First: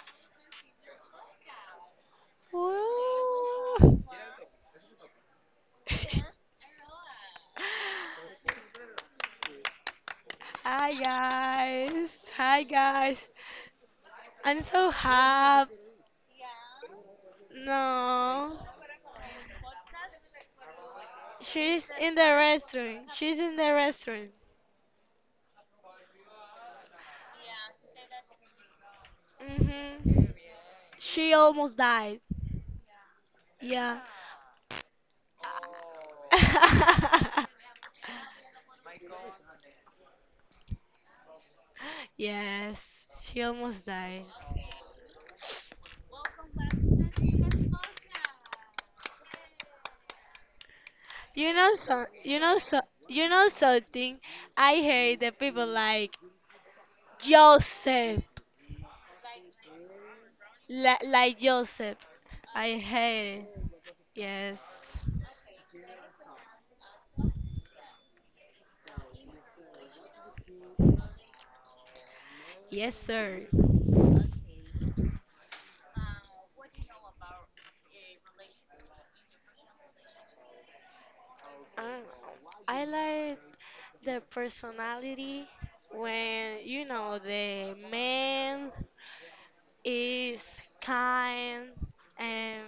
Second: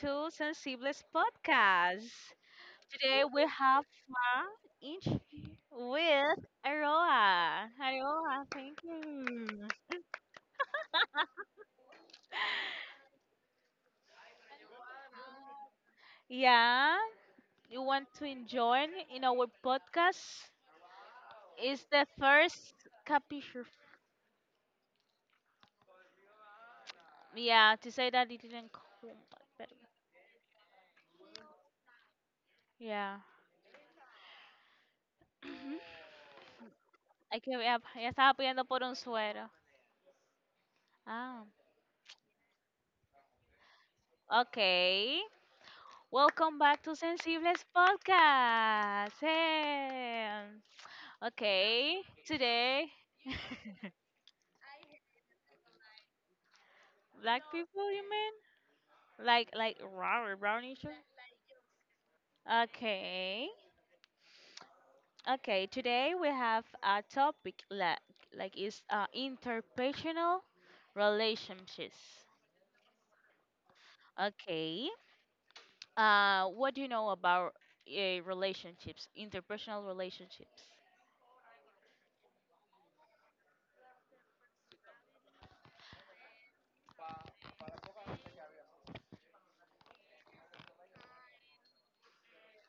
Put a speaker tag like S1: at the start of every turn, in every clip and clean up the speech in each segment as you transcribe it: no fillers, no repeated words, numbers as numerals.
S1: to Sensibles Podcast. Today we have
S2: Woo.
S1: fun each with Aroa. Aroa, thank you.
S2: Hi guys. Hi guys. I'm so happy.
S1: Yeah, you want to
S2: No.
S1: join in our podcast? It's
S2: She's
S1: the
S2: in the
S1: first
S2: restaurant. She's in
S1: capture.
S2: the restaurant.
S1: Yeah, to say that it didn't come back, pero-
S2: hmm She almost died.
S1: Yeah.
S2: Yeah.
S1: Hay que ver, ya estaba pidiendo por un suero. Ah,
S2: Yes. She almost died.
S1: ok. Welcome back to Sensibles Podcast. Hey.
S2: You know
S1: Okay,
S2: so you know so
S1: today
S2: you know something. I hate the people like
S1: black people, you
S2: Joseph.
S1: mean? Like raw brownish.
S2: Like Joseph. I hate
S1: Okay.
S2: it. Yes.
S1: Okay, today we have a topic like is interpersonal relationships.
S2: Yes, sir.
S1: Okay. What do you know about relationships, interpersonal relationships?
S2: Um, I like the personality when you know the man is kind and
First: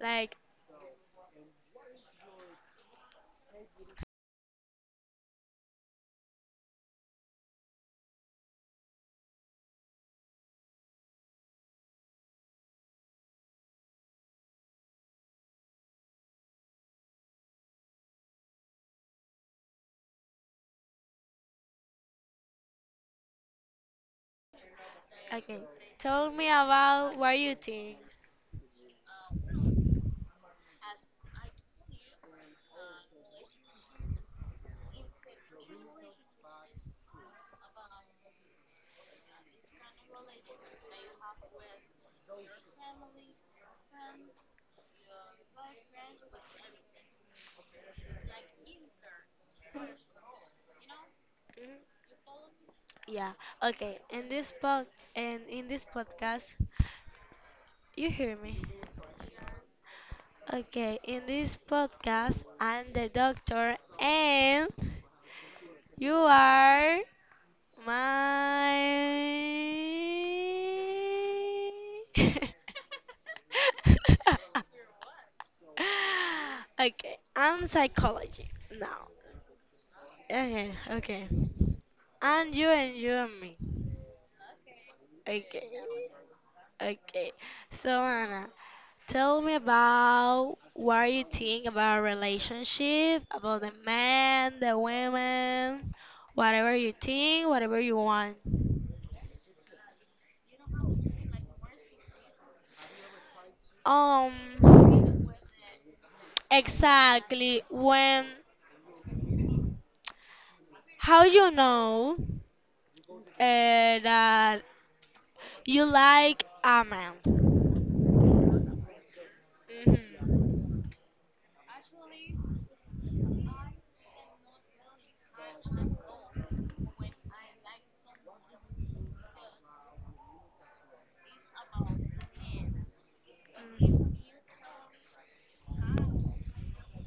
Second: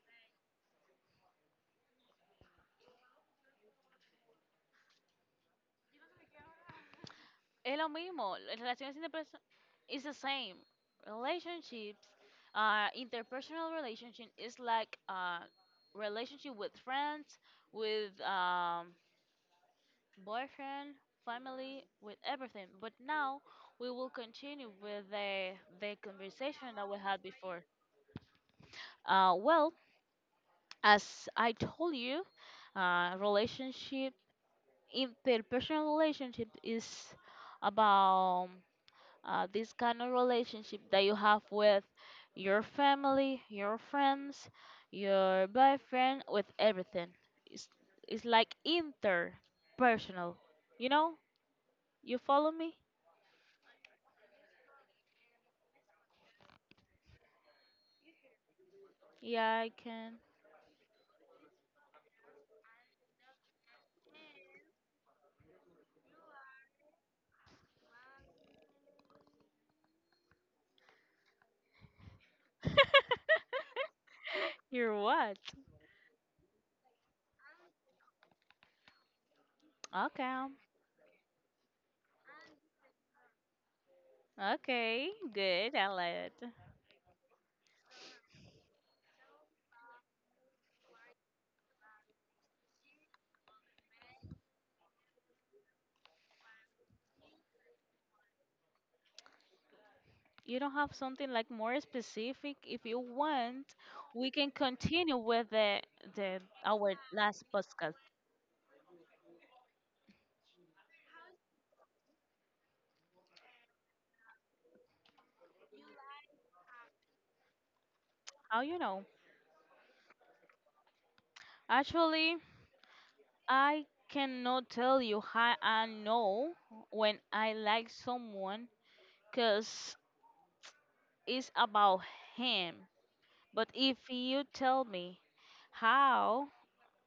S2: like
S1: Es lo mismo, relaciones interpersonales it's the same. Relationships, interpersonal relationship is like relationship with friends, with boyfriend, family, with everything. But now we will continue with the
S2: okay.
S1: the
S2: Tell me
S1: conversation that we
S2: about
S1: had
S2: what you
S1: before.
S2: think.
S1: Well, as I told you, relationship, interpersonal relationship is about this kind of relationship that you have with your family, your friends, your boyfriend, with everything. It's, it's like interpersonal. You know?
S2: Mhm.
S1: You follow me?
S2: Yeah. Okay. In this podcast, you hear me.
S1: Yeah, I can.
S2: Okay. In this podcast, I'm the doctor and you are my.
S1: You're what?
S2: Okay, I'm psychology now.
S1: Okay.
S2: Okay, okay. And you and me.
S1: Okay,
S2: Okay,
S1: good. I like it.
S2: okay. So, Anna, tell me about what you think about relationship, about the man, the women, whatever you think, whatever you want.
S1: You don't have something like more specific. If you want, we can
S2: Um,
S1: continue with the our last
S2: Exactly.
S1: podcast.
S2: When how you know that you like a man?
S1: How you know?
S2: Mhm.
S1: Actually, I cannot tell you how I know when I like someone because it's about him. But if
S2: Mm.
S1: you tell me how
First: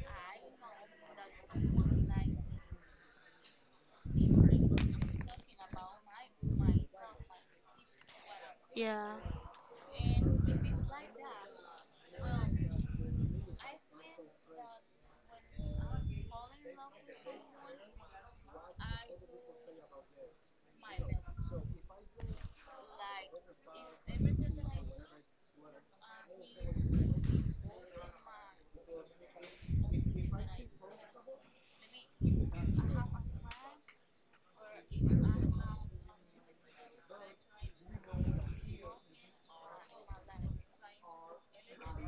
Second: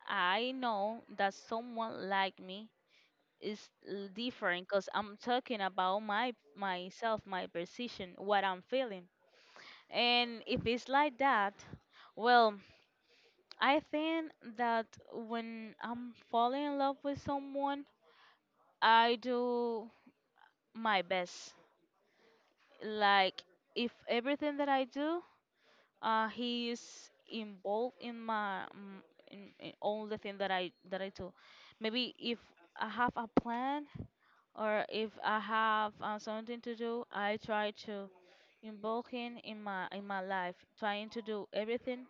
S1: I know that someone like me is different because I'm talking about my myself, my precision, what I'm feeling.
S2: Yeah.
S1: And if it's like that, well, I think that when I'm falling in love with someone, I do my best. Like if everything that I do, he is involved in my in all the thing that I do. Maybe if I have a plan or if I have something to do, I try to involve him in my life, trying to do everything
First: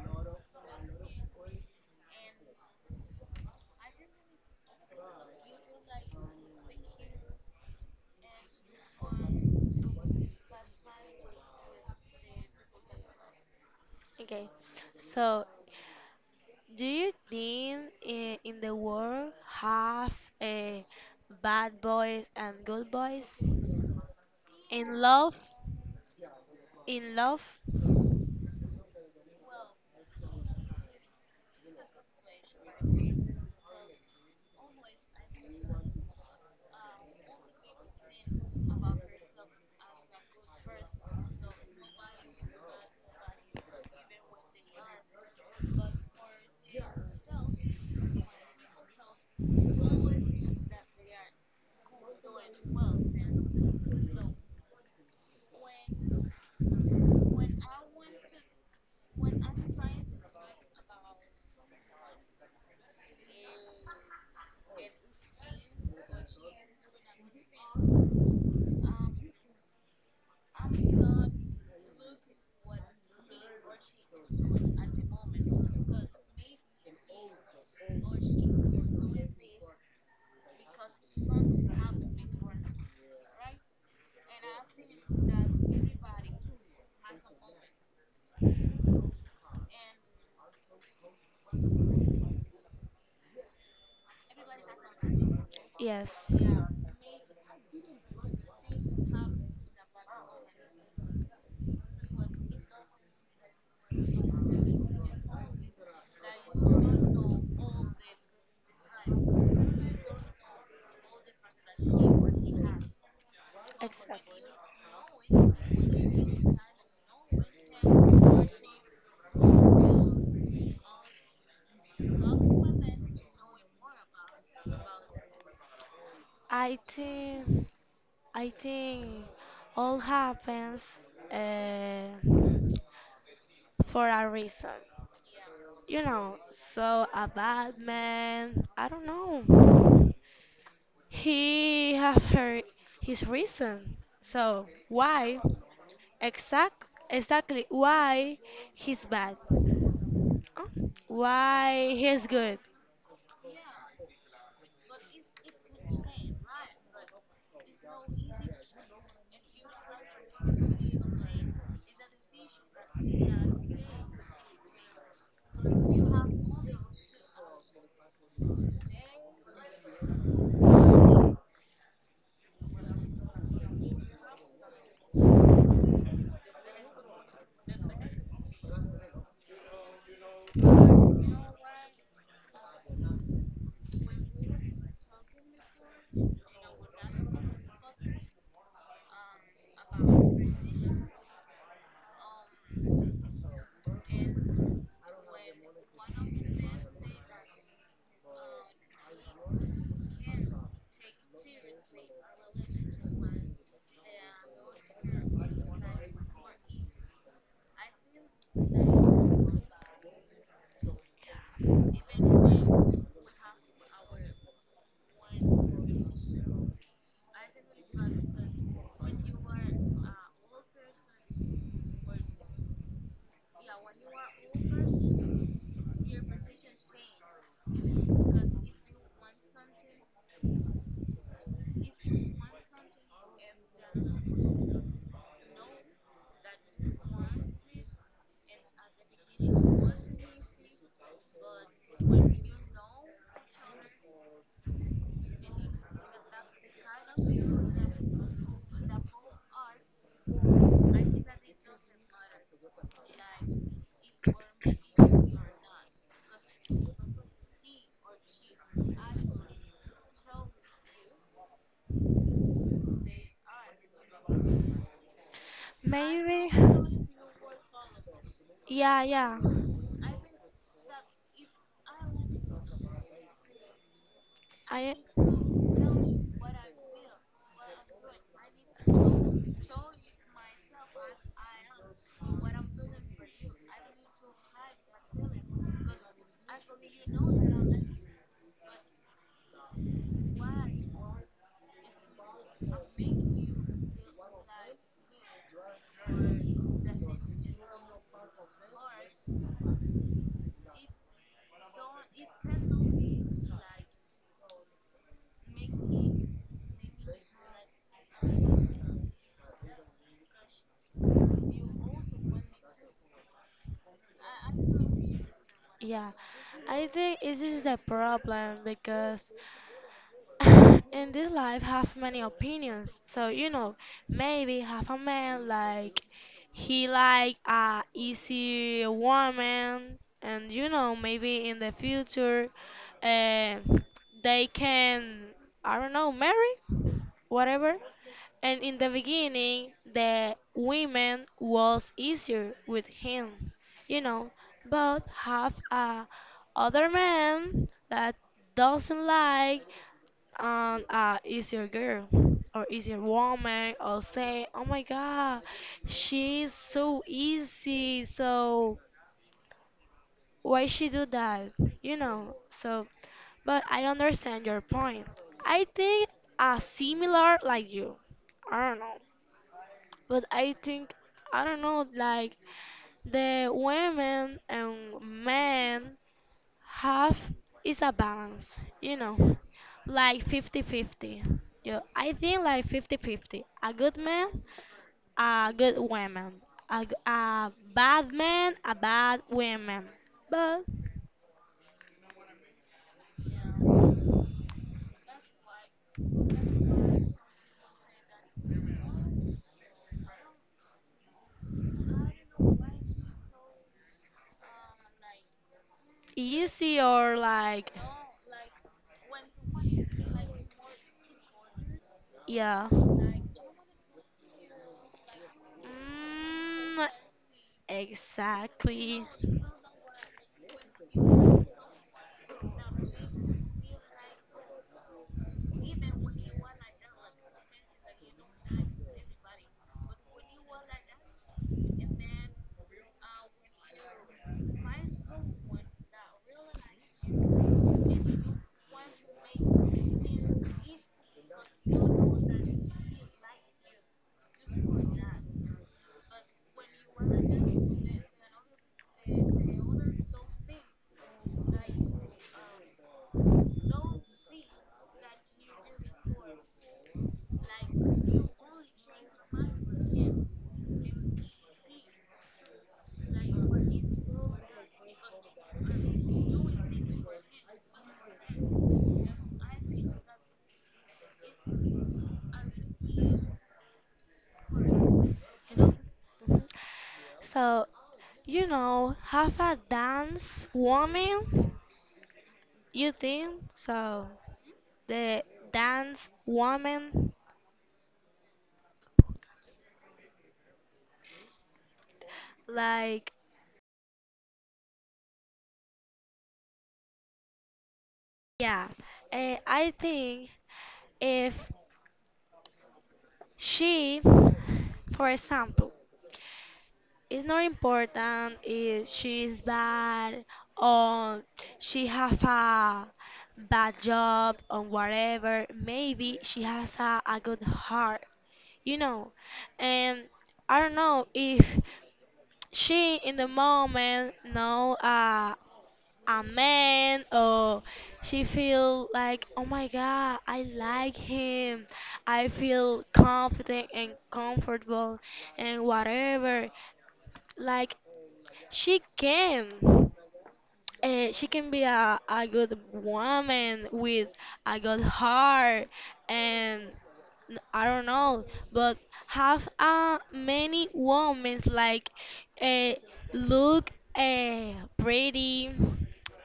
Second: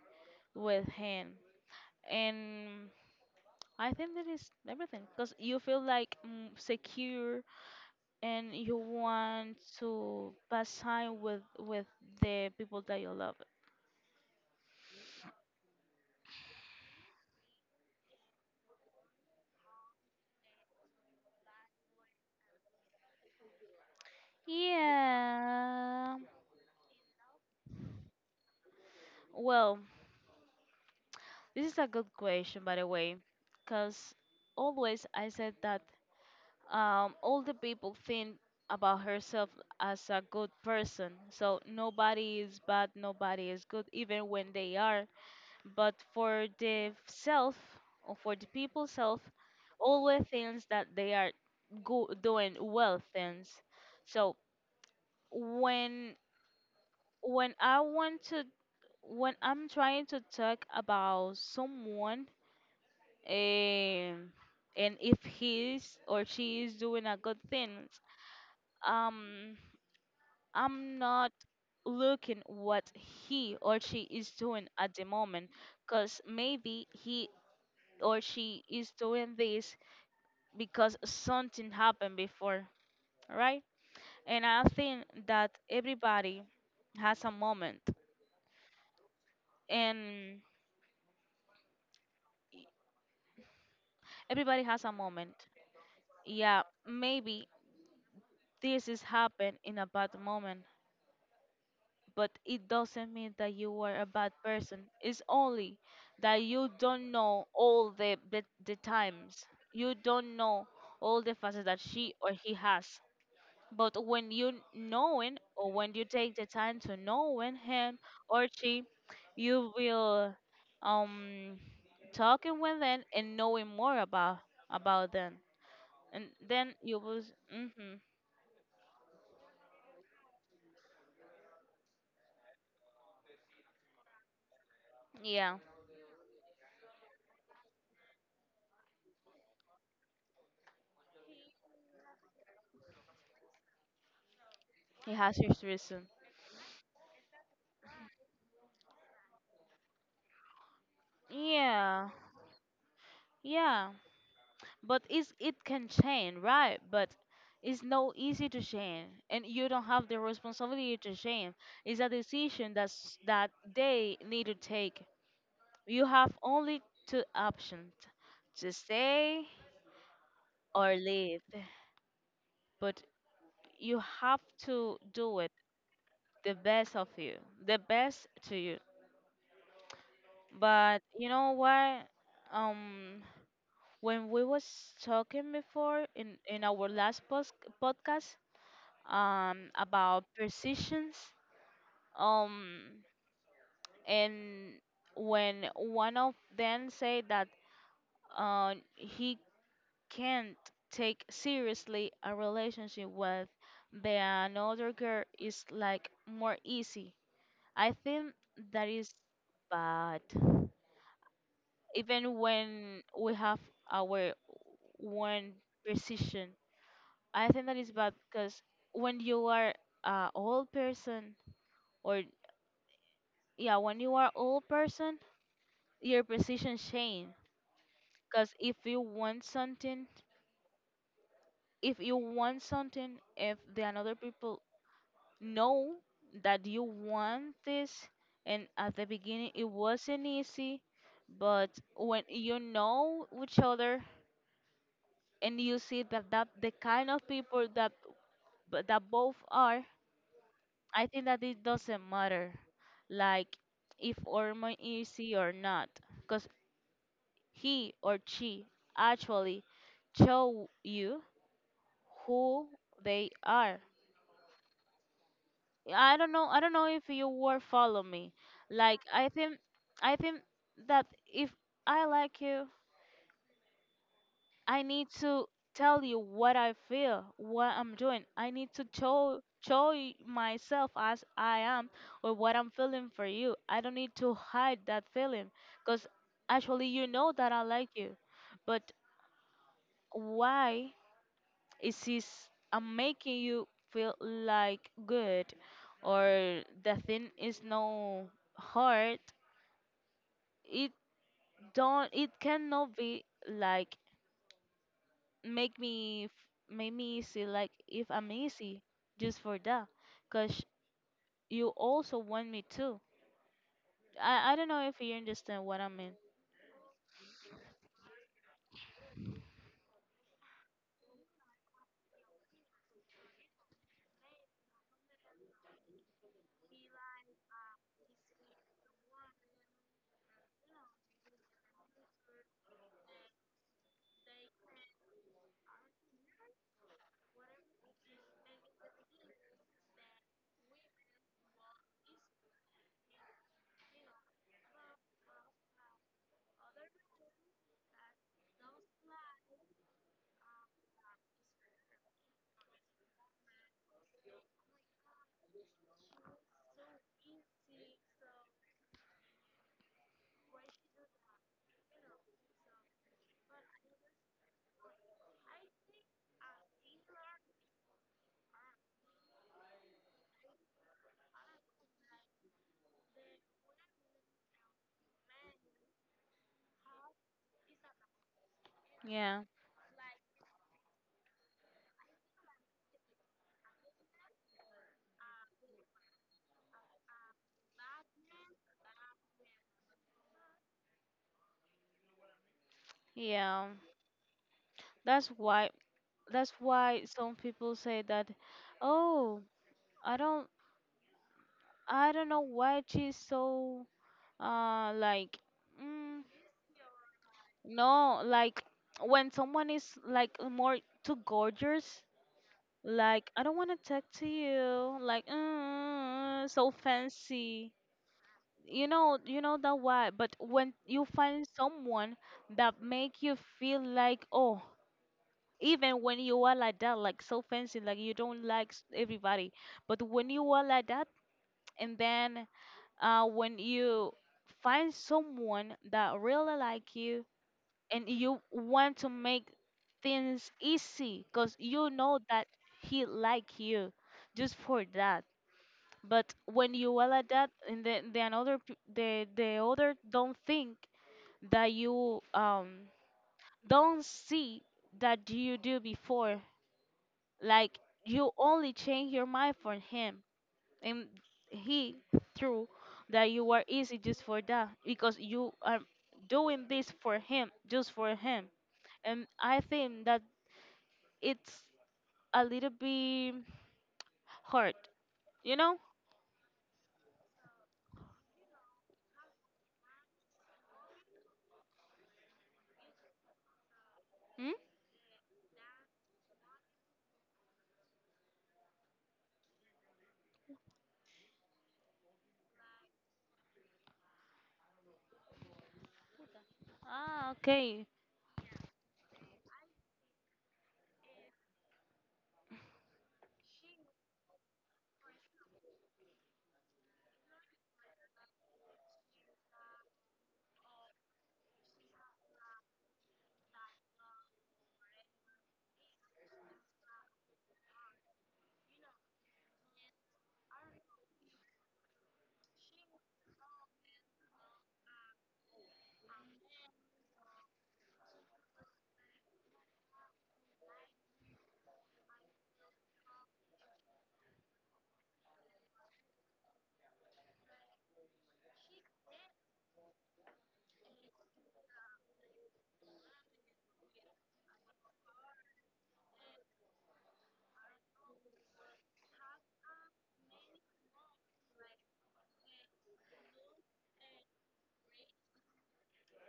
S1: with him. And I think that is everything because you feel like secure and you want to pass time with the people that you love?
S2: Okay. So, do you think in the world have uh, bad boys and good boys? In love?
S1: Yeah.
S2: In love?
S1: Well, this is a good question, by the way, because always I said that all the people think about herself as a good person. So nobody is bad, nobody is good, even when they are. But for the self or for the people self always thinks that they are doing well things so when when I want to when I'm trying to talk about someone um, and if he's or she is doing a good thing um I'm not looking what he or she is doing at the moment because maybe he or she is doing this because something happened before, right? And I think that everybody has a moment, and everybody has a moment.
S2: Yes.
S1: Yeah, maybe this is happened in a bad moment, but it doesn't mean that you were a bad person. It's only that you don't know all the times. You don't know all the faces that she or he has. But when
S2: Exactly.
S1: you knowing or when you take the time to knowing him or she, you will um talking with them and knowing more about them, and then
S2: I
S1: you will.
S2: think
S1: Mm-hmm,
S2: I think all happens uh, for a reason.
S1: yeah,
S2: You know, so a bad man, I don't know. He have her his reason. So
S1: he has
S2: why
S1: his reason.
S2: exact exactly why he's bad? Oh, why
S1: Yeah,
S2: he's good?
S1: yeah, but it's it can change, right? But it's no easy to change, and you don't have the responsibility to change. It's a decision that they need to take. You have only two options to stay or leave, but you have to do it the best of you, the best to you. But you know what? Um, when we was talking before in our last post podcast, about positions, um, and when one of them said that, he can't take seriously a relationship with the another girl is like more easy. I think that is bad. Even when we have our one precision, I think that is bad because when you are a old person or yeah, when you are old person, your precision change. Because if you want something, if you want something, if the another people know that you want this and at the beginning it wasn't easy but when you know each other and you see that the kind of people that but that both are I think that it doesn't matter like if hormone easy or not because he or she actually show you who they are. I don't know.
S2: Maybe.
S1: I don't know if you were follow me. Like
S2: Yeah, yeah.
S1: I think that if I like you, I
S2: I.
S1: need to tell you what I feel, what I'm doing. I need to myself as I am or what I'm feeling for you. I don't need to hide that feeling, cause actually you know that I like you, but why? Is this I'm making you feel like good or the thing is no hard? It don't. It cannot be like make me f- make me easy. Like if I'm easy, just for that, cause you also want me too. I don't know if you understand what I
S2: Yeah,
S1: mean.
S2: I think it is the problem because in this life have many opinions, so you know, maybe have a man like he like a easy woman, and you know maybe in the future, uh, they can, I don't know, marry, whatever, and in the beginning the women was easier with him, you know, but have a other man that doesn't like and easier girl or easier woman or say, oh my god, she's so easy, so why she do that, you know. So but I understand your point. I think similar like you, I don't know, but I think, I don't know, like the women and men half is a balance, you know,
S1: Yeah,
S2: like 50-50. Yeah, I think like 50-50. A good man, a good woman. A bad man, a bad woman. But
S1: yeah. That's why. That's why some people say that. Oh, I don't. I don't know why she's so like, mm,
S2: easy or like,
S1: no, like when someone is like more too gorgeous,
S2: yeah.
S1: like I don't want to talk to you, like so
S2: Mm,
S1: fancy.
S2: exactly.
S1: You know that why. But when you find
S2: Mhm.
S1: someone that make you feel like, oh, even when you are like that, like so fancy, like you don't like everybody. But when you are like that, and then when you find someone that really like you and you want to make things easy because you know that he like you just for that but when you are like that and then the another the other don't think that you don't see that you do before like you only change your mind for him and he through that you are easy just for that because you are doing this for him just for him and I think that it's a little bit hard, you know?
S2: So, you know, half a dance woman, you think? So,
S1: Mm?
S2: the dance woman like
S1: Ah, okay.
S2: yeah, I think if she for example it's not important if she is bad or she have a bad job or whatever, maybe she has a good heart, you know, and I don't know if she in the moment know a man or she feel like, oh my god, I like him, I feel confident and comfortable and whatever, like she can, she can be a good woman with a good heart, and I don't know, but have many women like uh, look pretty,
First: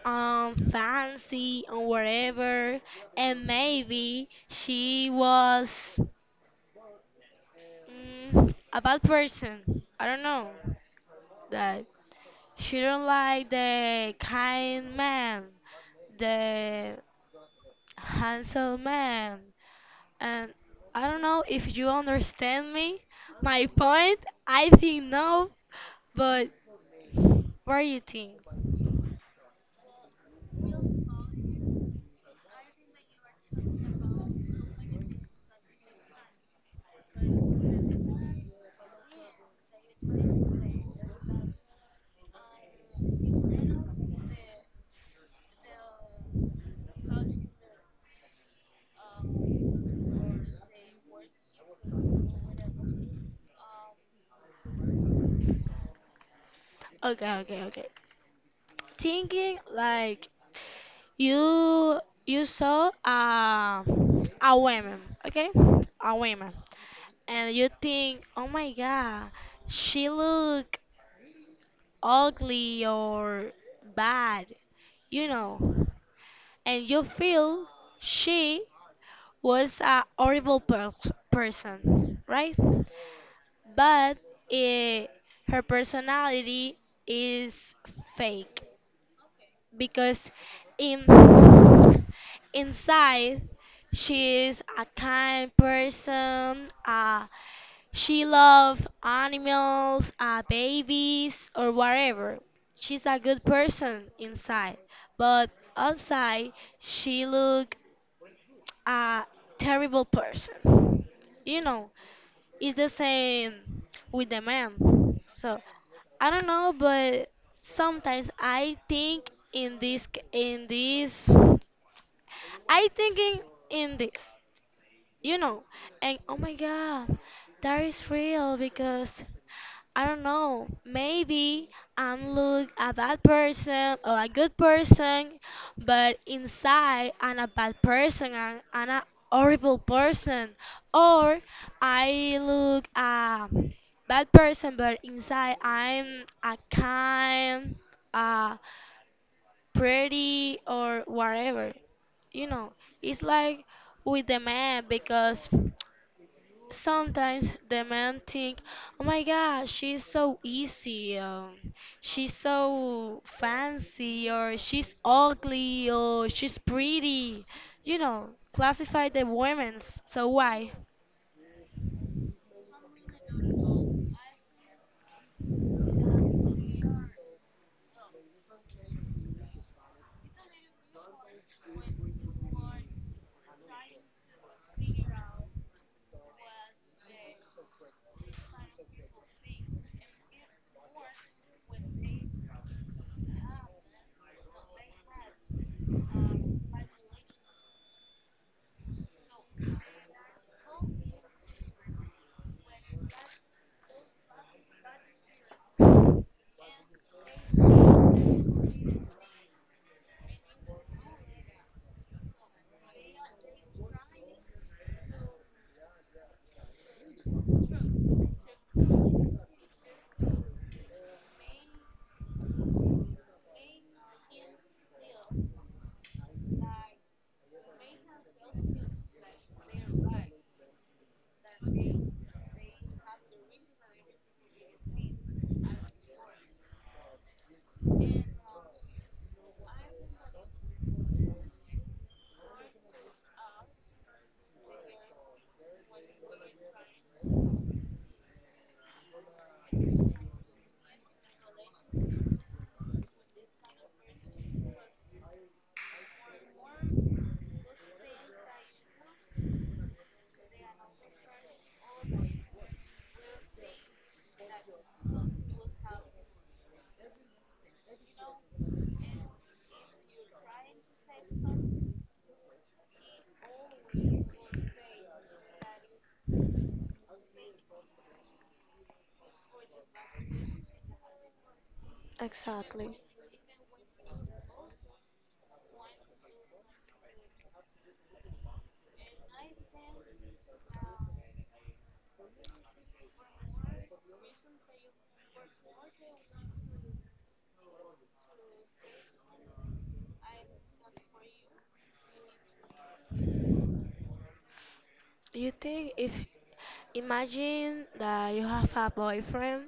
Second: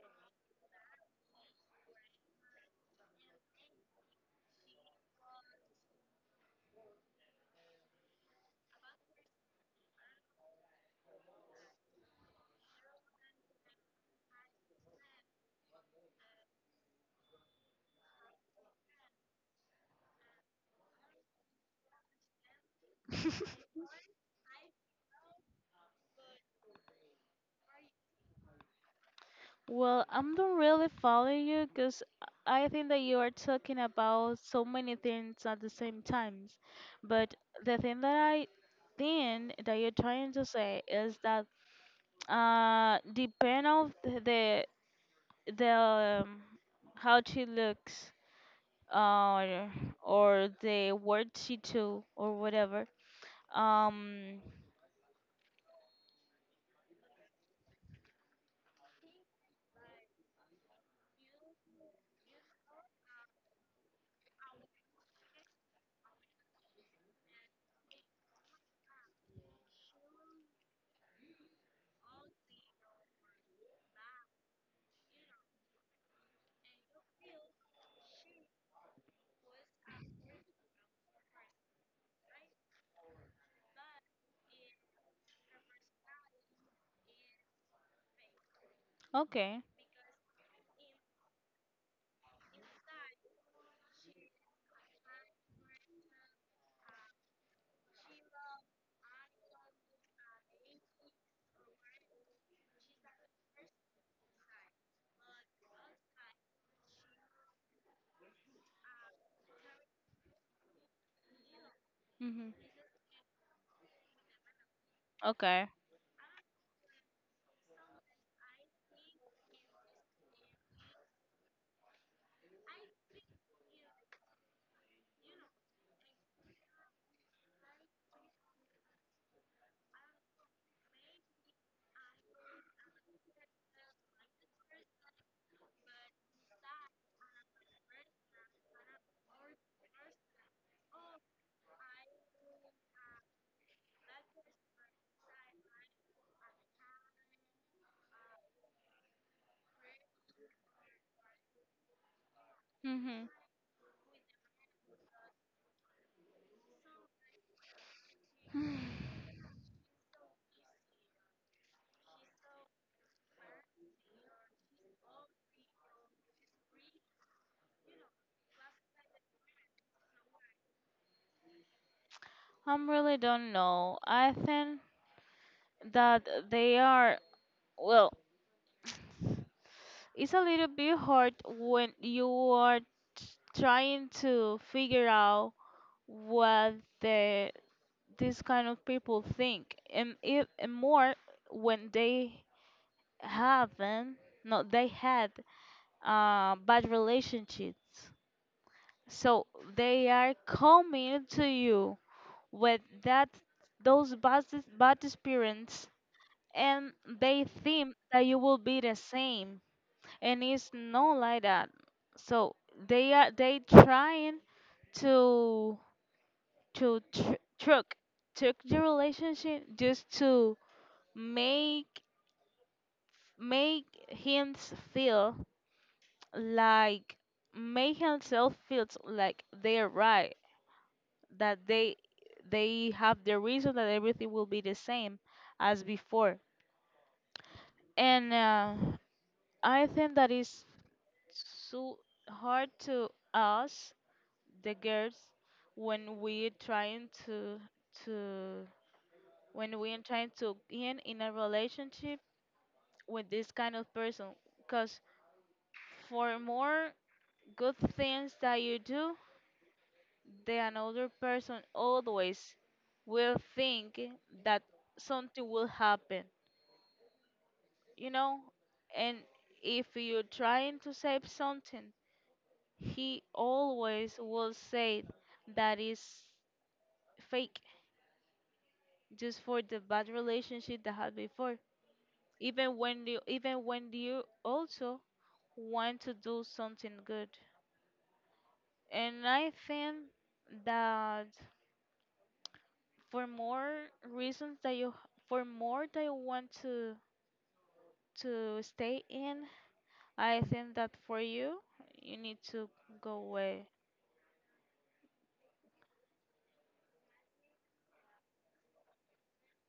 S2: fancy, or whatever, and maybe she was a bad person. I don't know that she don't like the kind man, the handsome man. And I don't know if you understand me, my point. I think no, but what do you think?
S1: Well, I'm not really following you because I think that you are talking about so many things at the same times. But the thing that I think that you're trying to say is that depend of the um, how she looks or the word she do or whatever. Um,
S2: Okay, okay, okay. Thinking like you you saw a woman, okay? A woman. And you think, "Oh my god, she look ugly or bad." You know. And you feel she was a horrible person, right? But eh, her personality is fake
S1: okay.
S2: because in inside she is a kind person. She loves animals, babies, or whatever. She's a good person inside, but outside she look a terrible person. You know,
S1: Mhm.
S2: it's the same with the man. So
S1: Okay.
S2: I don't know, but sometimes I think in this, I think in this, you know, and oh my god that is real because I don't know, maybe I'm look a bad person or a good person, but inside I'm a bad person and I'm a horrible person, or I look a bad person but inside I'm a kind, uh pretty or whatever, you know. It's
S1: Mhm.
S2: like with the man because sometimes the men think, oh my god, she's so easy, she's so fancy, or she's ugly, or she's pretty. You know, classify the women's. So why?
S1: I am really don't know. I think that they are well. It's a little bit hard when you are trying to figure out what the these kind of people think, and if and more when they haven't no they had bad relationships. So they are coming to you with that those bad experience and they think that you will be the same and it's not like that so they trying to to tr- trick trick the relationship just to make make him feel like make himself feel like they're right that they have the reason that everything will be the same as before and I think that is so hard to us, the girls, when we're trying to to in a relationship with this kind of person, because for more good things that you do, the another person always will think that something will happen, you know, and if you're trying to save something he always will say that is fake just for the bad relationship that had before. Even
S2: Exactly.
S1: when you also want to do something good. And I think that for more reasons that you for more that you want to stay in, I think that for you you need to go away.
S2: You think if imagine that you have a boyfriend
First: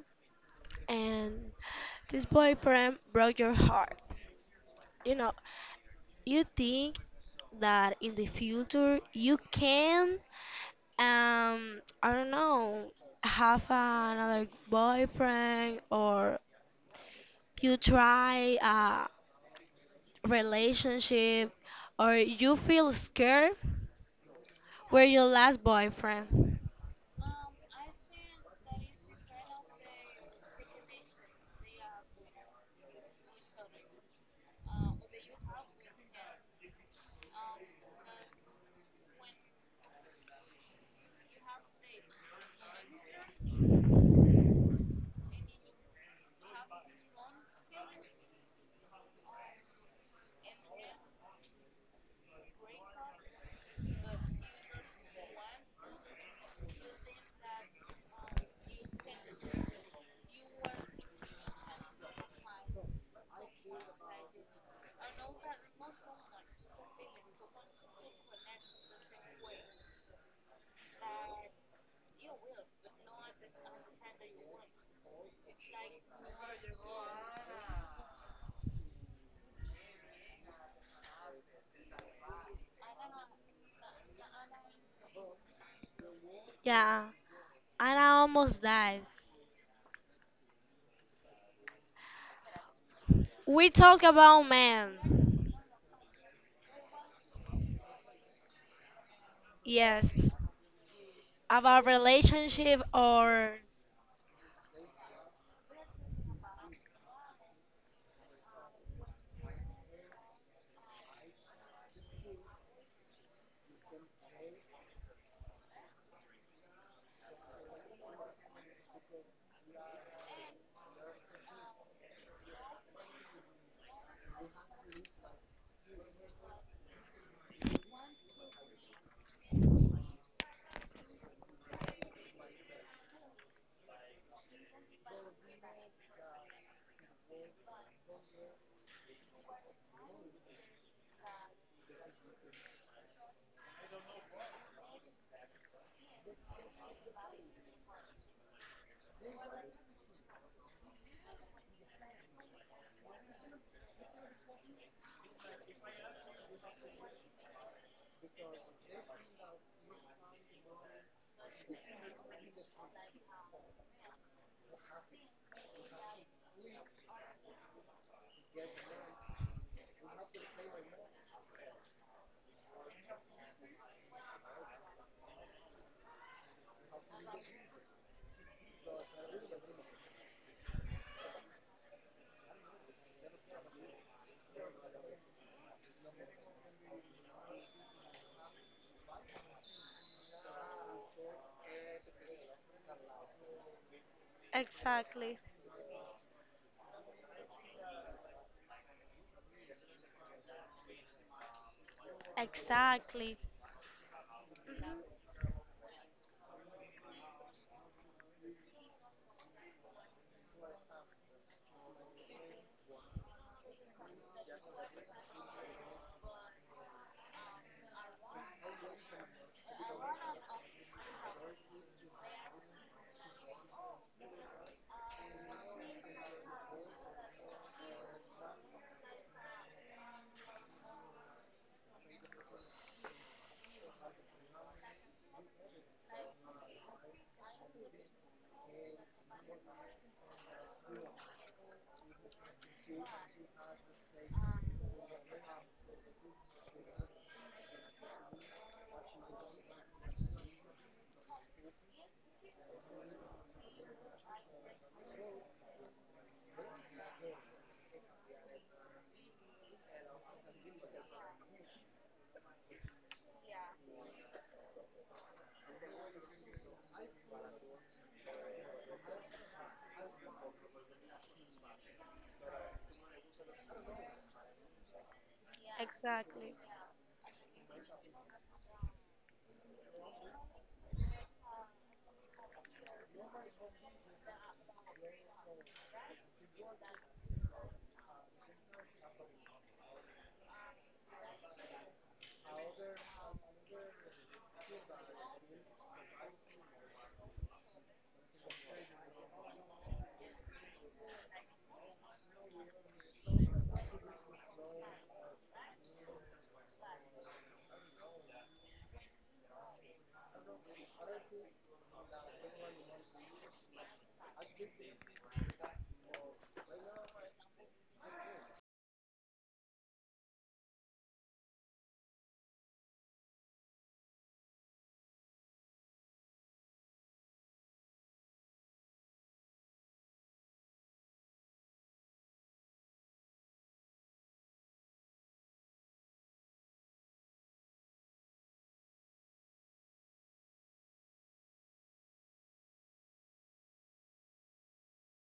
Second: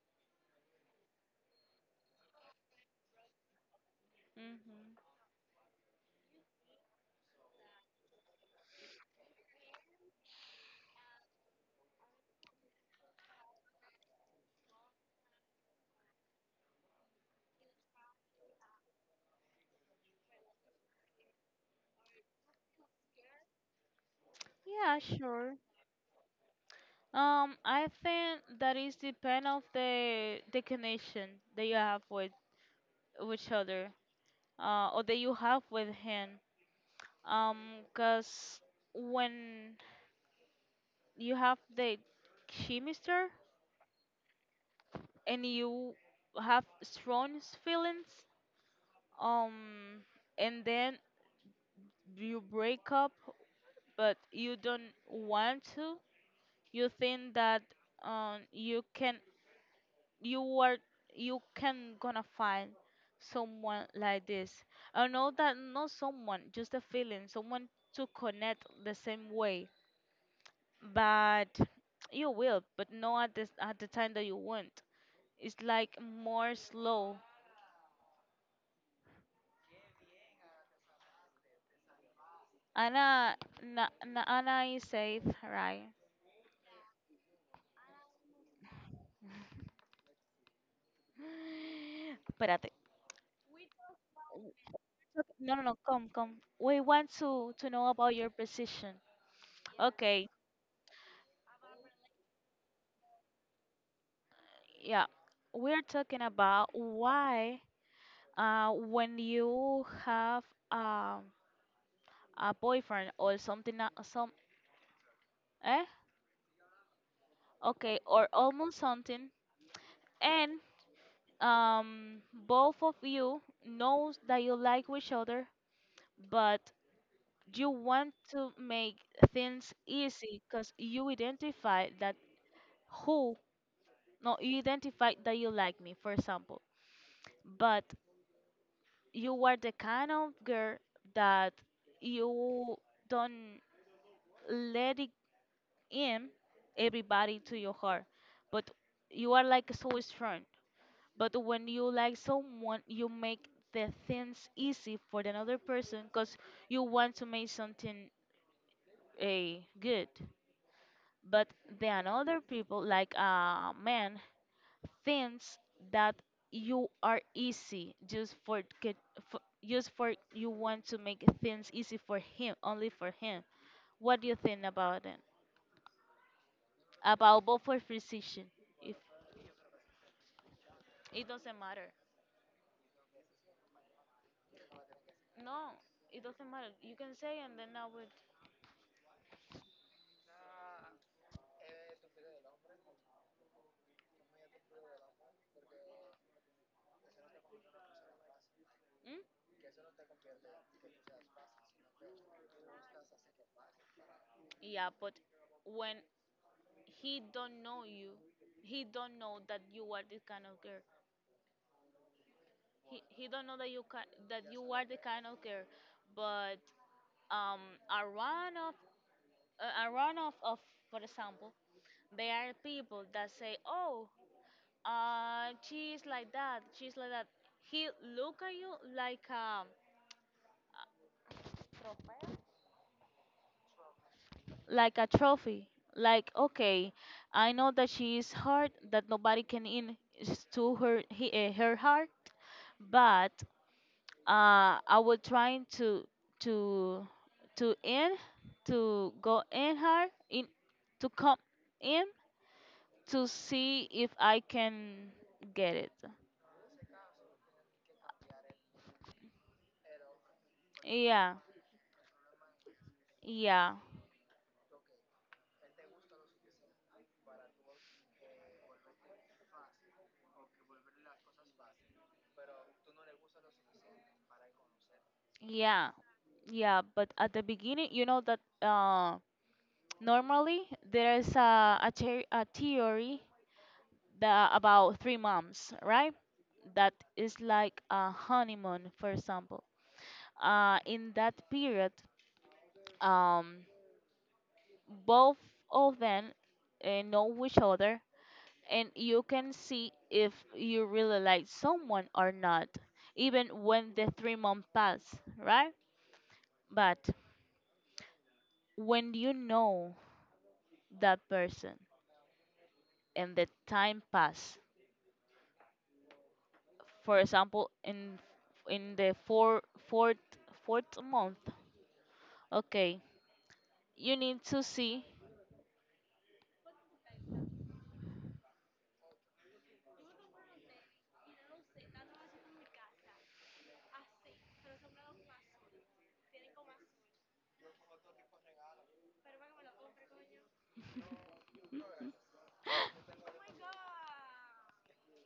S2: and this boyfriend broke your heart. You
S1: Hmm.
S2: know, you think that in the future you can, I don't know, have another boyfriend or you try relationship or you feel scared
S1: Yeah,
S2: were your
S1: sure.
S2: last boyfriend.
S1: I think that is depend of the connection that you have with each other, or that you have with him. Cause when you have the chemistry and you have strong feelings, um, and then you break up, but you don't want to, you think that um you can you are you can gonna find someone like this. I know that not someone just a feeling someone to connect the same way but you will but not at this at the time that you want. It's like more slow. Ana na, ana is safe, right?
S2: Yeah, and I almost died.
S1: Espérate.
S2: We talk about men.
S1: No, no, no. Come, come. We want to know about your position. Okay.
S2: Yes, about relationship or
S1: Yeah. We're talking about why when you have um, a boyfriend or something, some, eh? Okay, or almost something, and um, both of you knows that you like each other, but you want to make things easy because you identify that who, no, you identify that you like me, for example, but you are the kind of girl that you don't let in everybody to your heart. But you are like so strong. But when you like someone, you make the things easy for another person because you want to make something a good. But the another people, like a man, thinks that you are easy just for, for just for you want to make things easy for him, only for him. What do you think about it? About both for physician, if it doesn't matter. No, it doesn't matter. You can say and then I would.
S2: exactly.
S1: Mm?
S2: Exactly.
S1: Yeah, but when he don't know you, he don't know that you are this kind of girl. He don't know that you can, that you are the kind of girl. But around of around of for example, there are people that say, oh, she's like that, she's like that. He look at you like a trophy. Like, okay, I know that she is hard, that nobody can in is to her he, her heart, but I was trying to to to in to go in her in to come in to see if I can get it. Yeah, yeah, yeah,
S2: Exactly.
S1: yeah. But at the beginning, you know that normally there is a theory the about 3 months, right? That is like a honeymoon, for example. In that period, um, both of them know each other, and you can see if you really like someone or not, even when the 3 months pass, right? But when you know that person and the time pass, for example, in the fourth month. Okay, you need to see.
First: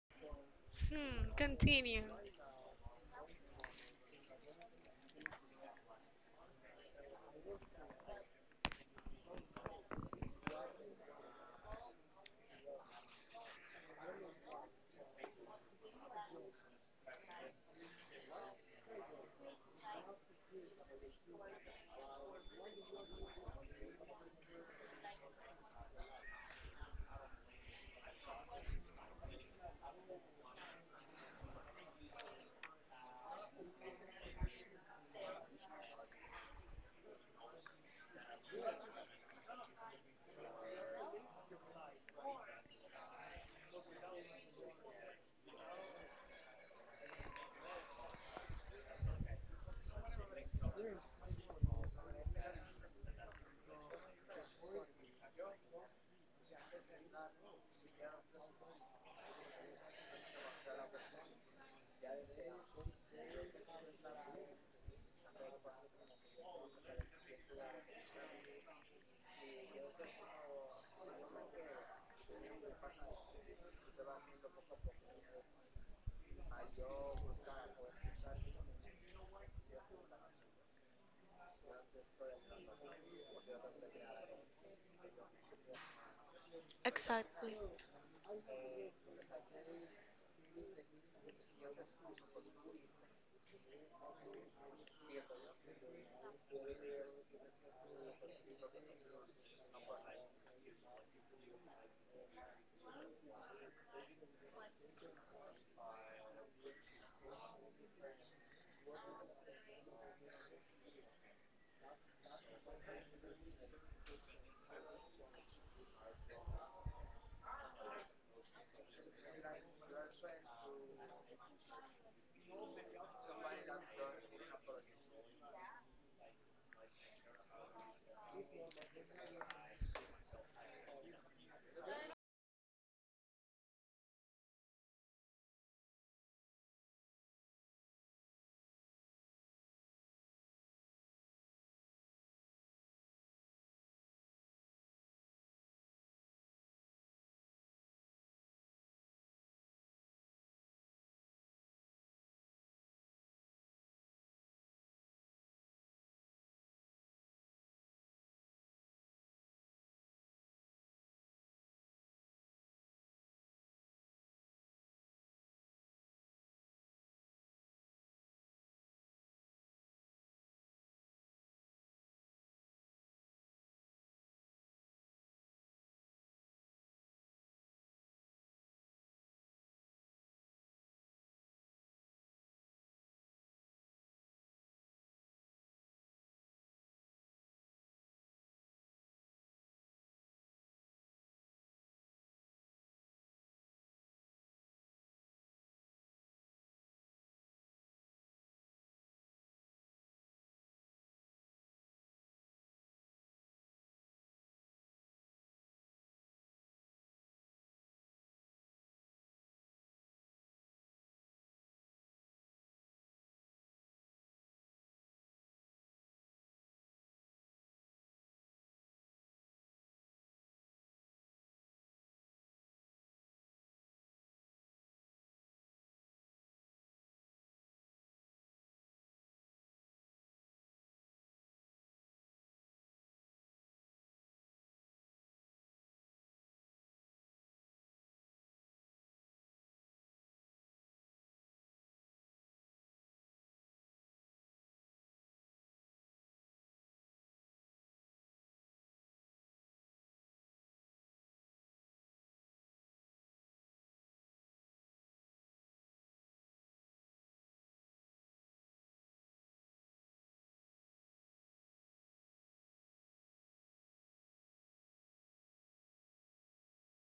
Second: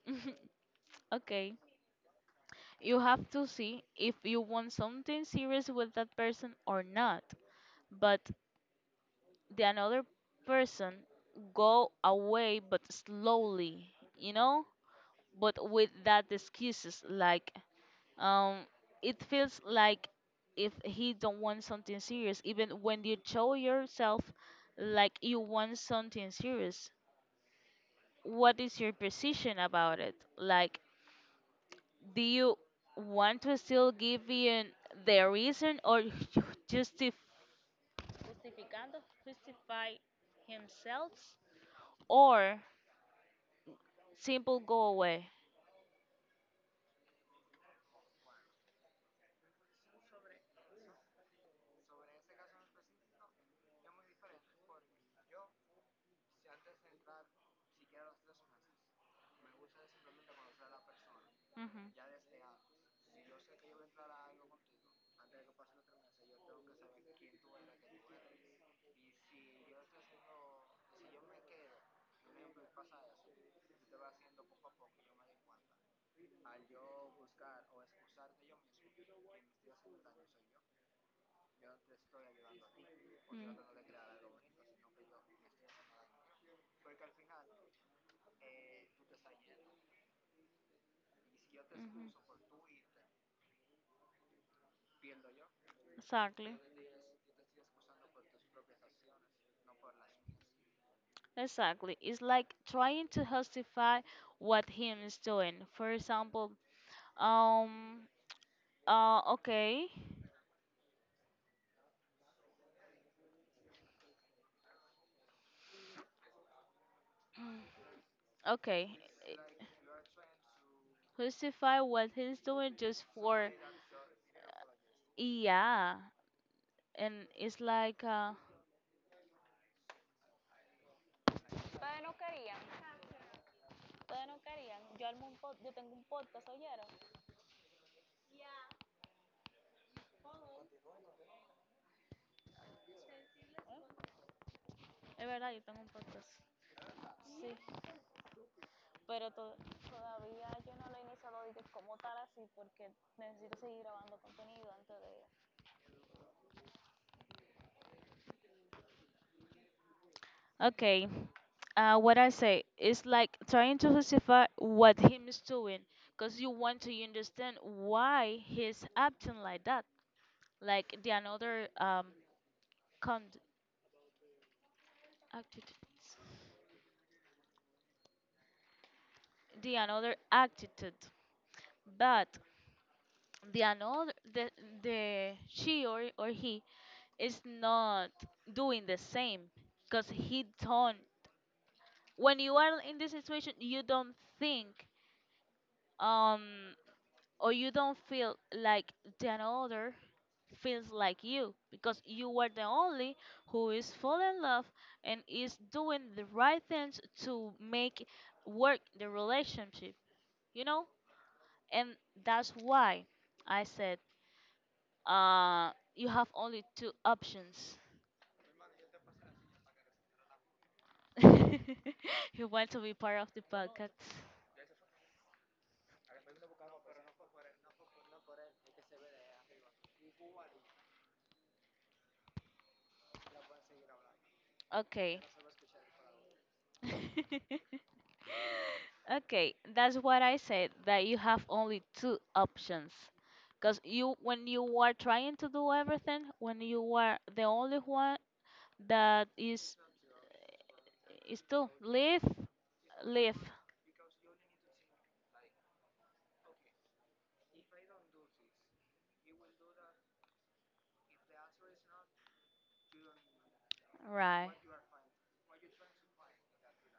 S2: Hmm,
S1: Okay,
S2: continue.
S1: you have to see if you want something serious with that person or not. But the another person go away, but slowly, you know, but with that excuses like, um, it feels like if he don't want something serious, even when you show yourself like you want something serious. What is your position about it? Like do you want to still give in the reason or justif- justificando justify himself or simple go away. Mhm, mm,
S2: Exactly.
S1: mhm. Exactly. Exactly. It's like trying to justify what him is doing. For example, um, okay, okay. Justify what he's doing just for yeah and it's like es verdad yo tengo un podcast sí pero to- todavía yo no lo he iniciado de que como tal así porque necesito seguir grabando contenido antes de okay. What I say is like trying to justify what him is doing because you want to understand why he's acting like that like the another con- attitude the another attitude but the another the she or he is not doing the same because he don't. When you are in this situation you don't think um or you don't feel like the another feels like you because you were the only who is fall in love and is doing the right things to make work the relationship, you know. And that's why I said uh, you have only two options. You want to be part of the podcast? Okay. Okay, that's what I said. That you have only two options. Cause you, when you are trying to do everything, when you are the only one that is to live, live, right?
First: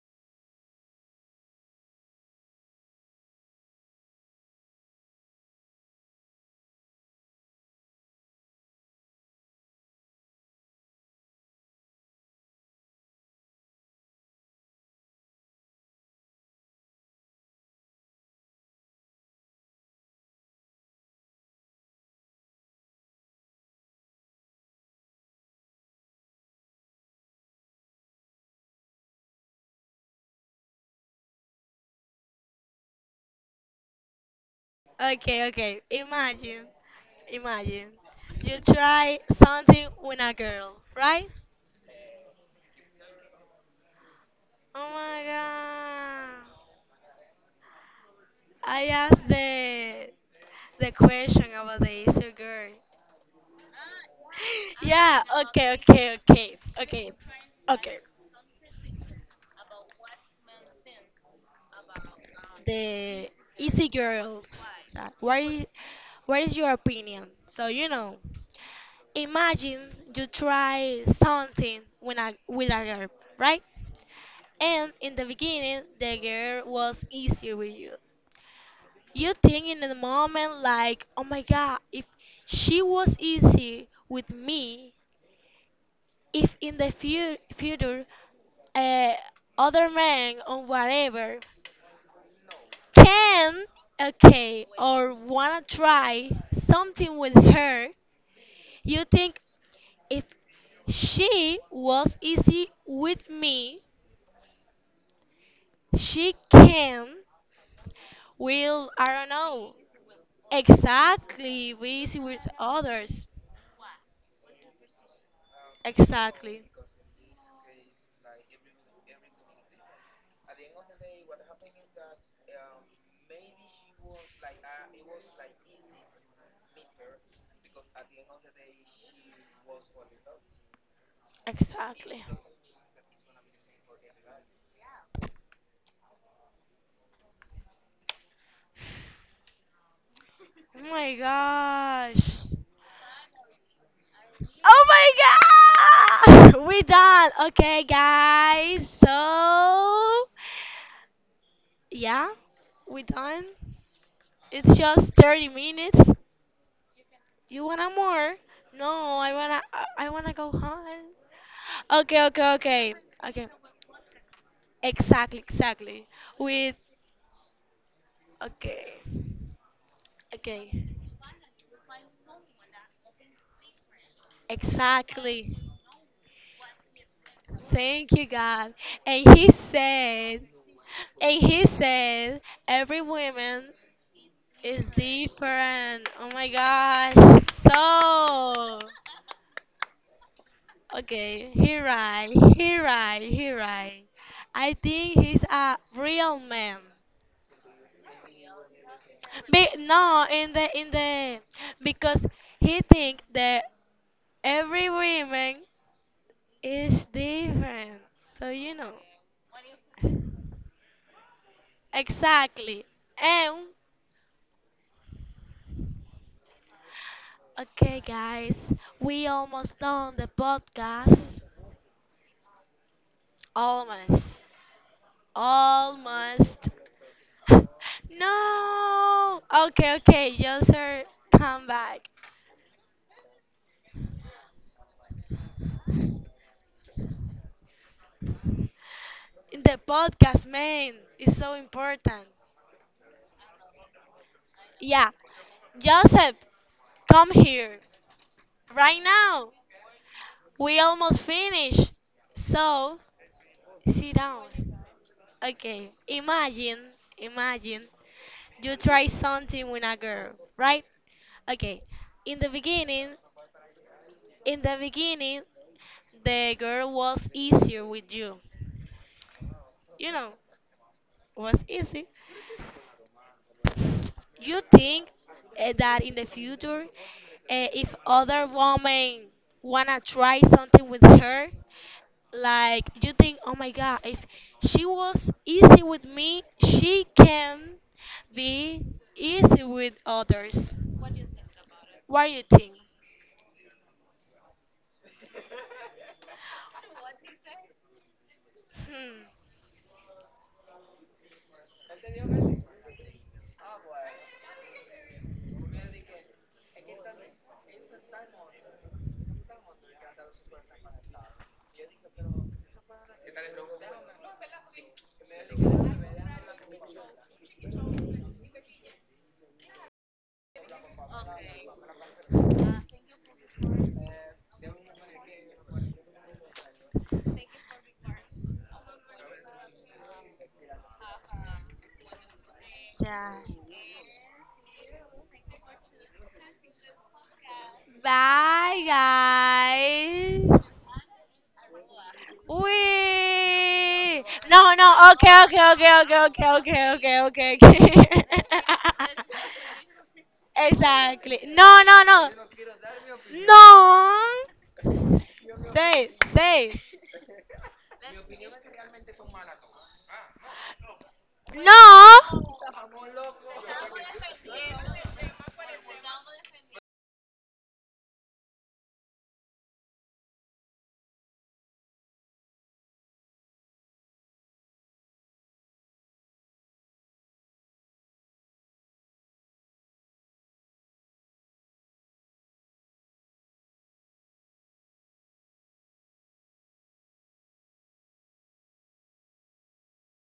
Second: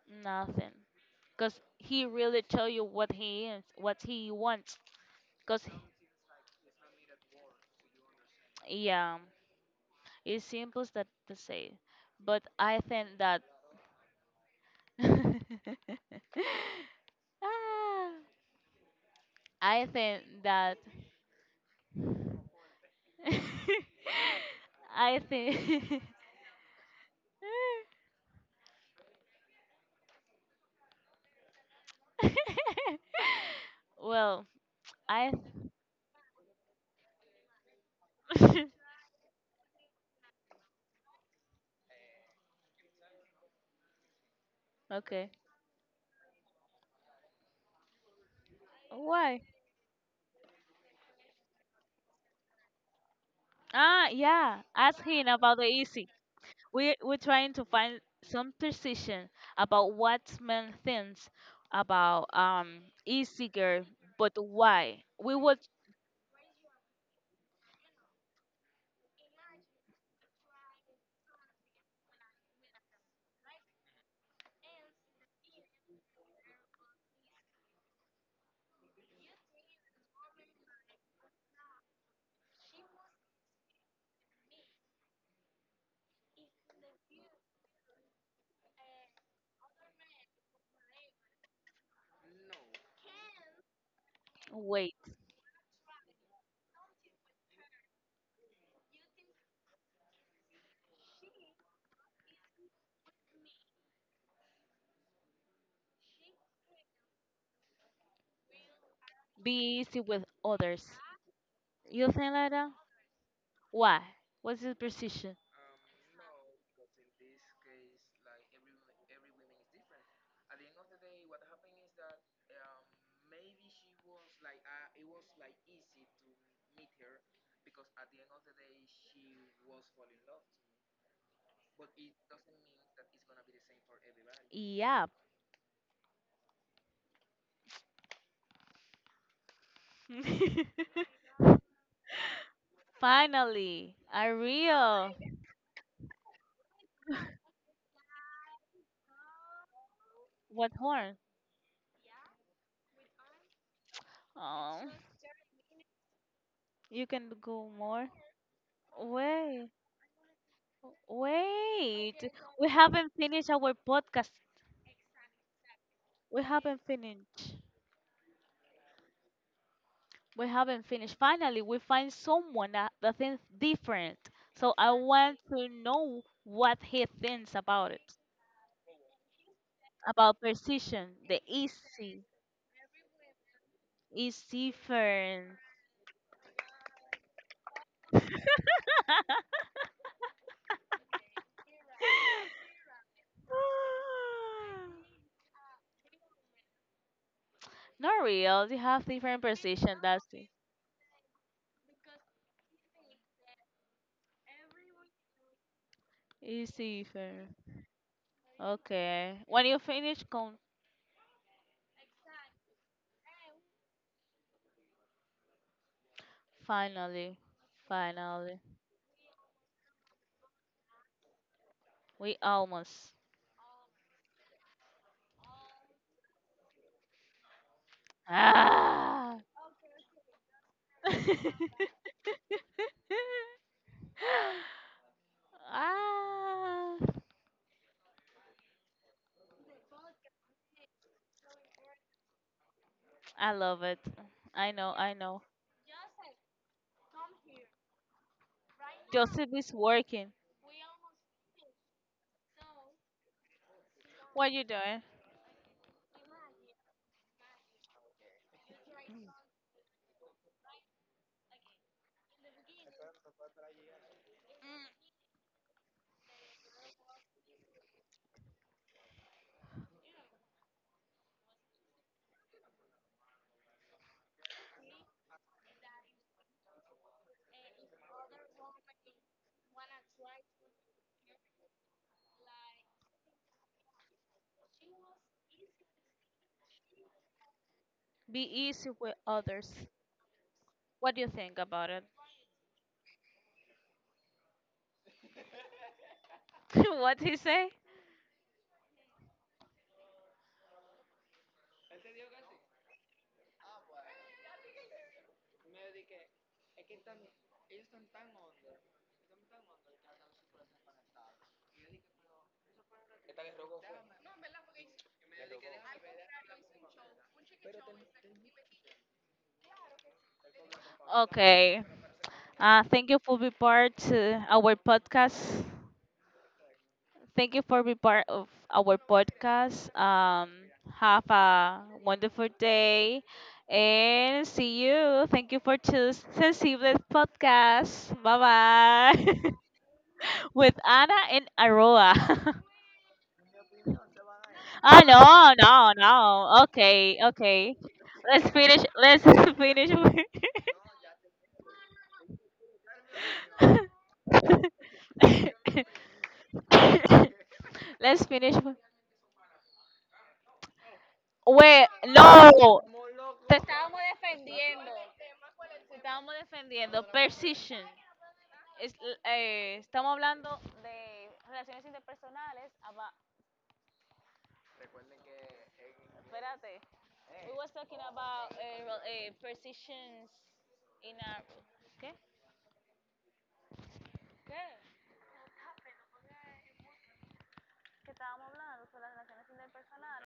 S1: Nothing. Cause he really tell you what he is, what he wants. Cause yeah, it's simple as that to say. But I think that ah, I think that I think well I
S2: Okay, okay. Imagine, imagine. You try something with a girl, right? Oh my
S1: okay
S2: god. I asked
S1: why
S2: the question about the Easter girl.
S1: ah yeah ask
S2: Yeah,
S1: him about
S2: okay,
S1: the.
S2: okay, okay, okay,
S1: We're trying to
S2: okay.
S1: find some precision about what men thinks about
S2: The
S1: e-cigarette,
S2: Easy
S1: but
S2: Girls.
S1: why?
S2: So,
S1: We
S2: what
S1: would
S2: is what is your opinion? So you know, imagine you try something with a girl, right? And in the beginning, the girl was easy with you. You think in the moment like, oh my god, if she was easy with me, if in the future, uh, other men or whatever can, okay,
S1: wait.
S2: or wanna try something with her, you think if she was easy with me, she can, will, I don't know,
S1: Be easy with others.
S2: exactly be
S1: You
S2: easy
S1: think
S2: with
S1: like that?
S2: others.
S1: Why? What's the precision?
S2: Exactly. Exactly.
S1: Yeah.
S2: Oh my gosh.
S1: Finally, a
S2: Oh my
S1: real.
S2: god! We done. Okay, guys. So,
S1: What horn?
S2: yeah, we done. It's
S1: Oh,
S2: just 30 minutes.
S1: you can
S2: You
S1: go
S2: wanna
S1: more.
S2: more? No, I wanna
S1: Wait,
S2: I wanna go home.
S1: wait.
S2: Okay, okay,
S1: We
S2: okay.
S1: haven't finished
S2: Okay.
S1: our podcast.
S2: Exactly, exactly.
S1: We
S2: With
S1: haven't finished.
S2: okay.
S1: We
S2: Okay.
S1: haven't finished. Finally, we find someone that, that thinks different. So I want
S2: Exactly.
S1: to know what he thinks about
S2: Thank
S1: it,
S2: you, God. And he
S1: about
S2: said
S1: precision, the
S2: and he
S1: easy,
S2: said, every woman
S1: is
S2: is
S1: different.
S2: different. Oh my gosh. So, okay, he right, he right, he right. I think he's a real man.
S1: Not real. They have different
S2: Be,
S1: precision.
S2: no,
S1: That's it.
S2: in the because he think that every woman
S1: It's
S2: is
S1: different.
S2: different. So you know.
S1: Okay. When you finish, come.
S2: Exactly. And
S1: Finally,
S2: okay guys,
S1: finally,
S2: we almost done the podcast.
S1: we almost.
S2: Almost. Almost.
S1: Ah!
S2: No! Okay, okay, Joser, come back.
S1: Ah,
S2: The podcast, man, is so important.
S1: I love it. I know, I
S2: Yeah,
S1: know.
S2: Joseph, come here. Right now.
S1: Joseph is working.
S2: We almost finished. So, sit down.
S1: What you doing?
S2: Okay, imagine, imagine you try something with a girl, right? Okay, in the beginning, in the
S1: Mm,
S2: beginning, the girl was easier with you. You know, was easy. You think that in the future, if other women wanna try something with her, like you think, oh my god, if she was easy with me, she can
S1: be
S2: be
S1: easy with
S2: easy
S1: others.
S2: with others.
S1: What do you think about it?
S2: What do you think?
S1: What he say?
S2: Hmm.
S1: Okay. Thank you for being part our podcast. Thank you for being part of our podcast. Have a wonderful day
S2: Yeah.
S1: and see you. Thank you for choosing Sensibles Podcast. Bye
S2: Bye,
S1: bye.
S2: guys.
S1: With Anna and Aroa.
S2: We. No,
S1: Ah,
S2: no. Okay,
S1: no,
S2: okay,
S1: no,
S2: okay, okay, okay,
S1: no. Okay,
S2: okay, okay,
S1: okay.
S2: okay,
S1: Let's finish.
S2: okay.
S1: Let's finish. With-
S2: Exactly. No, no, no. No. Say, say.
S1: let's finish. With- Güey,
S2: No.
S1: loco. Te estábamos, te estábamos defendiendo. Precision. Es- eh, estamos hablando de relaciones interpersonales. Espérate. We was talking about eh, eh, precisions in a... ¿Qué? ¿Qué? Que estábamos hablando sobre las relaciones interpersonales.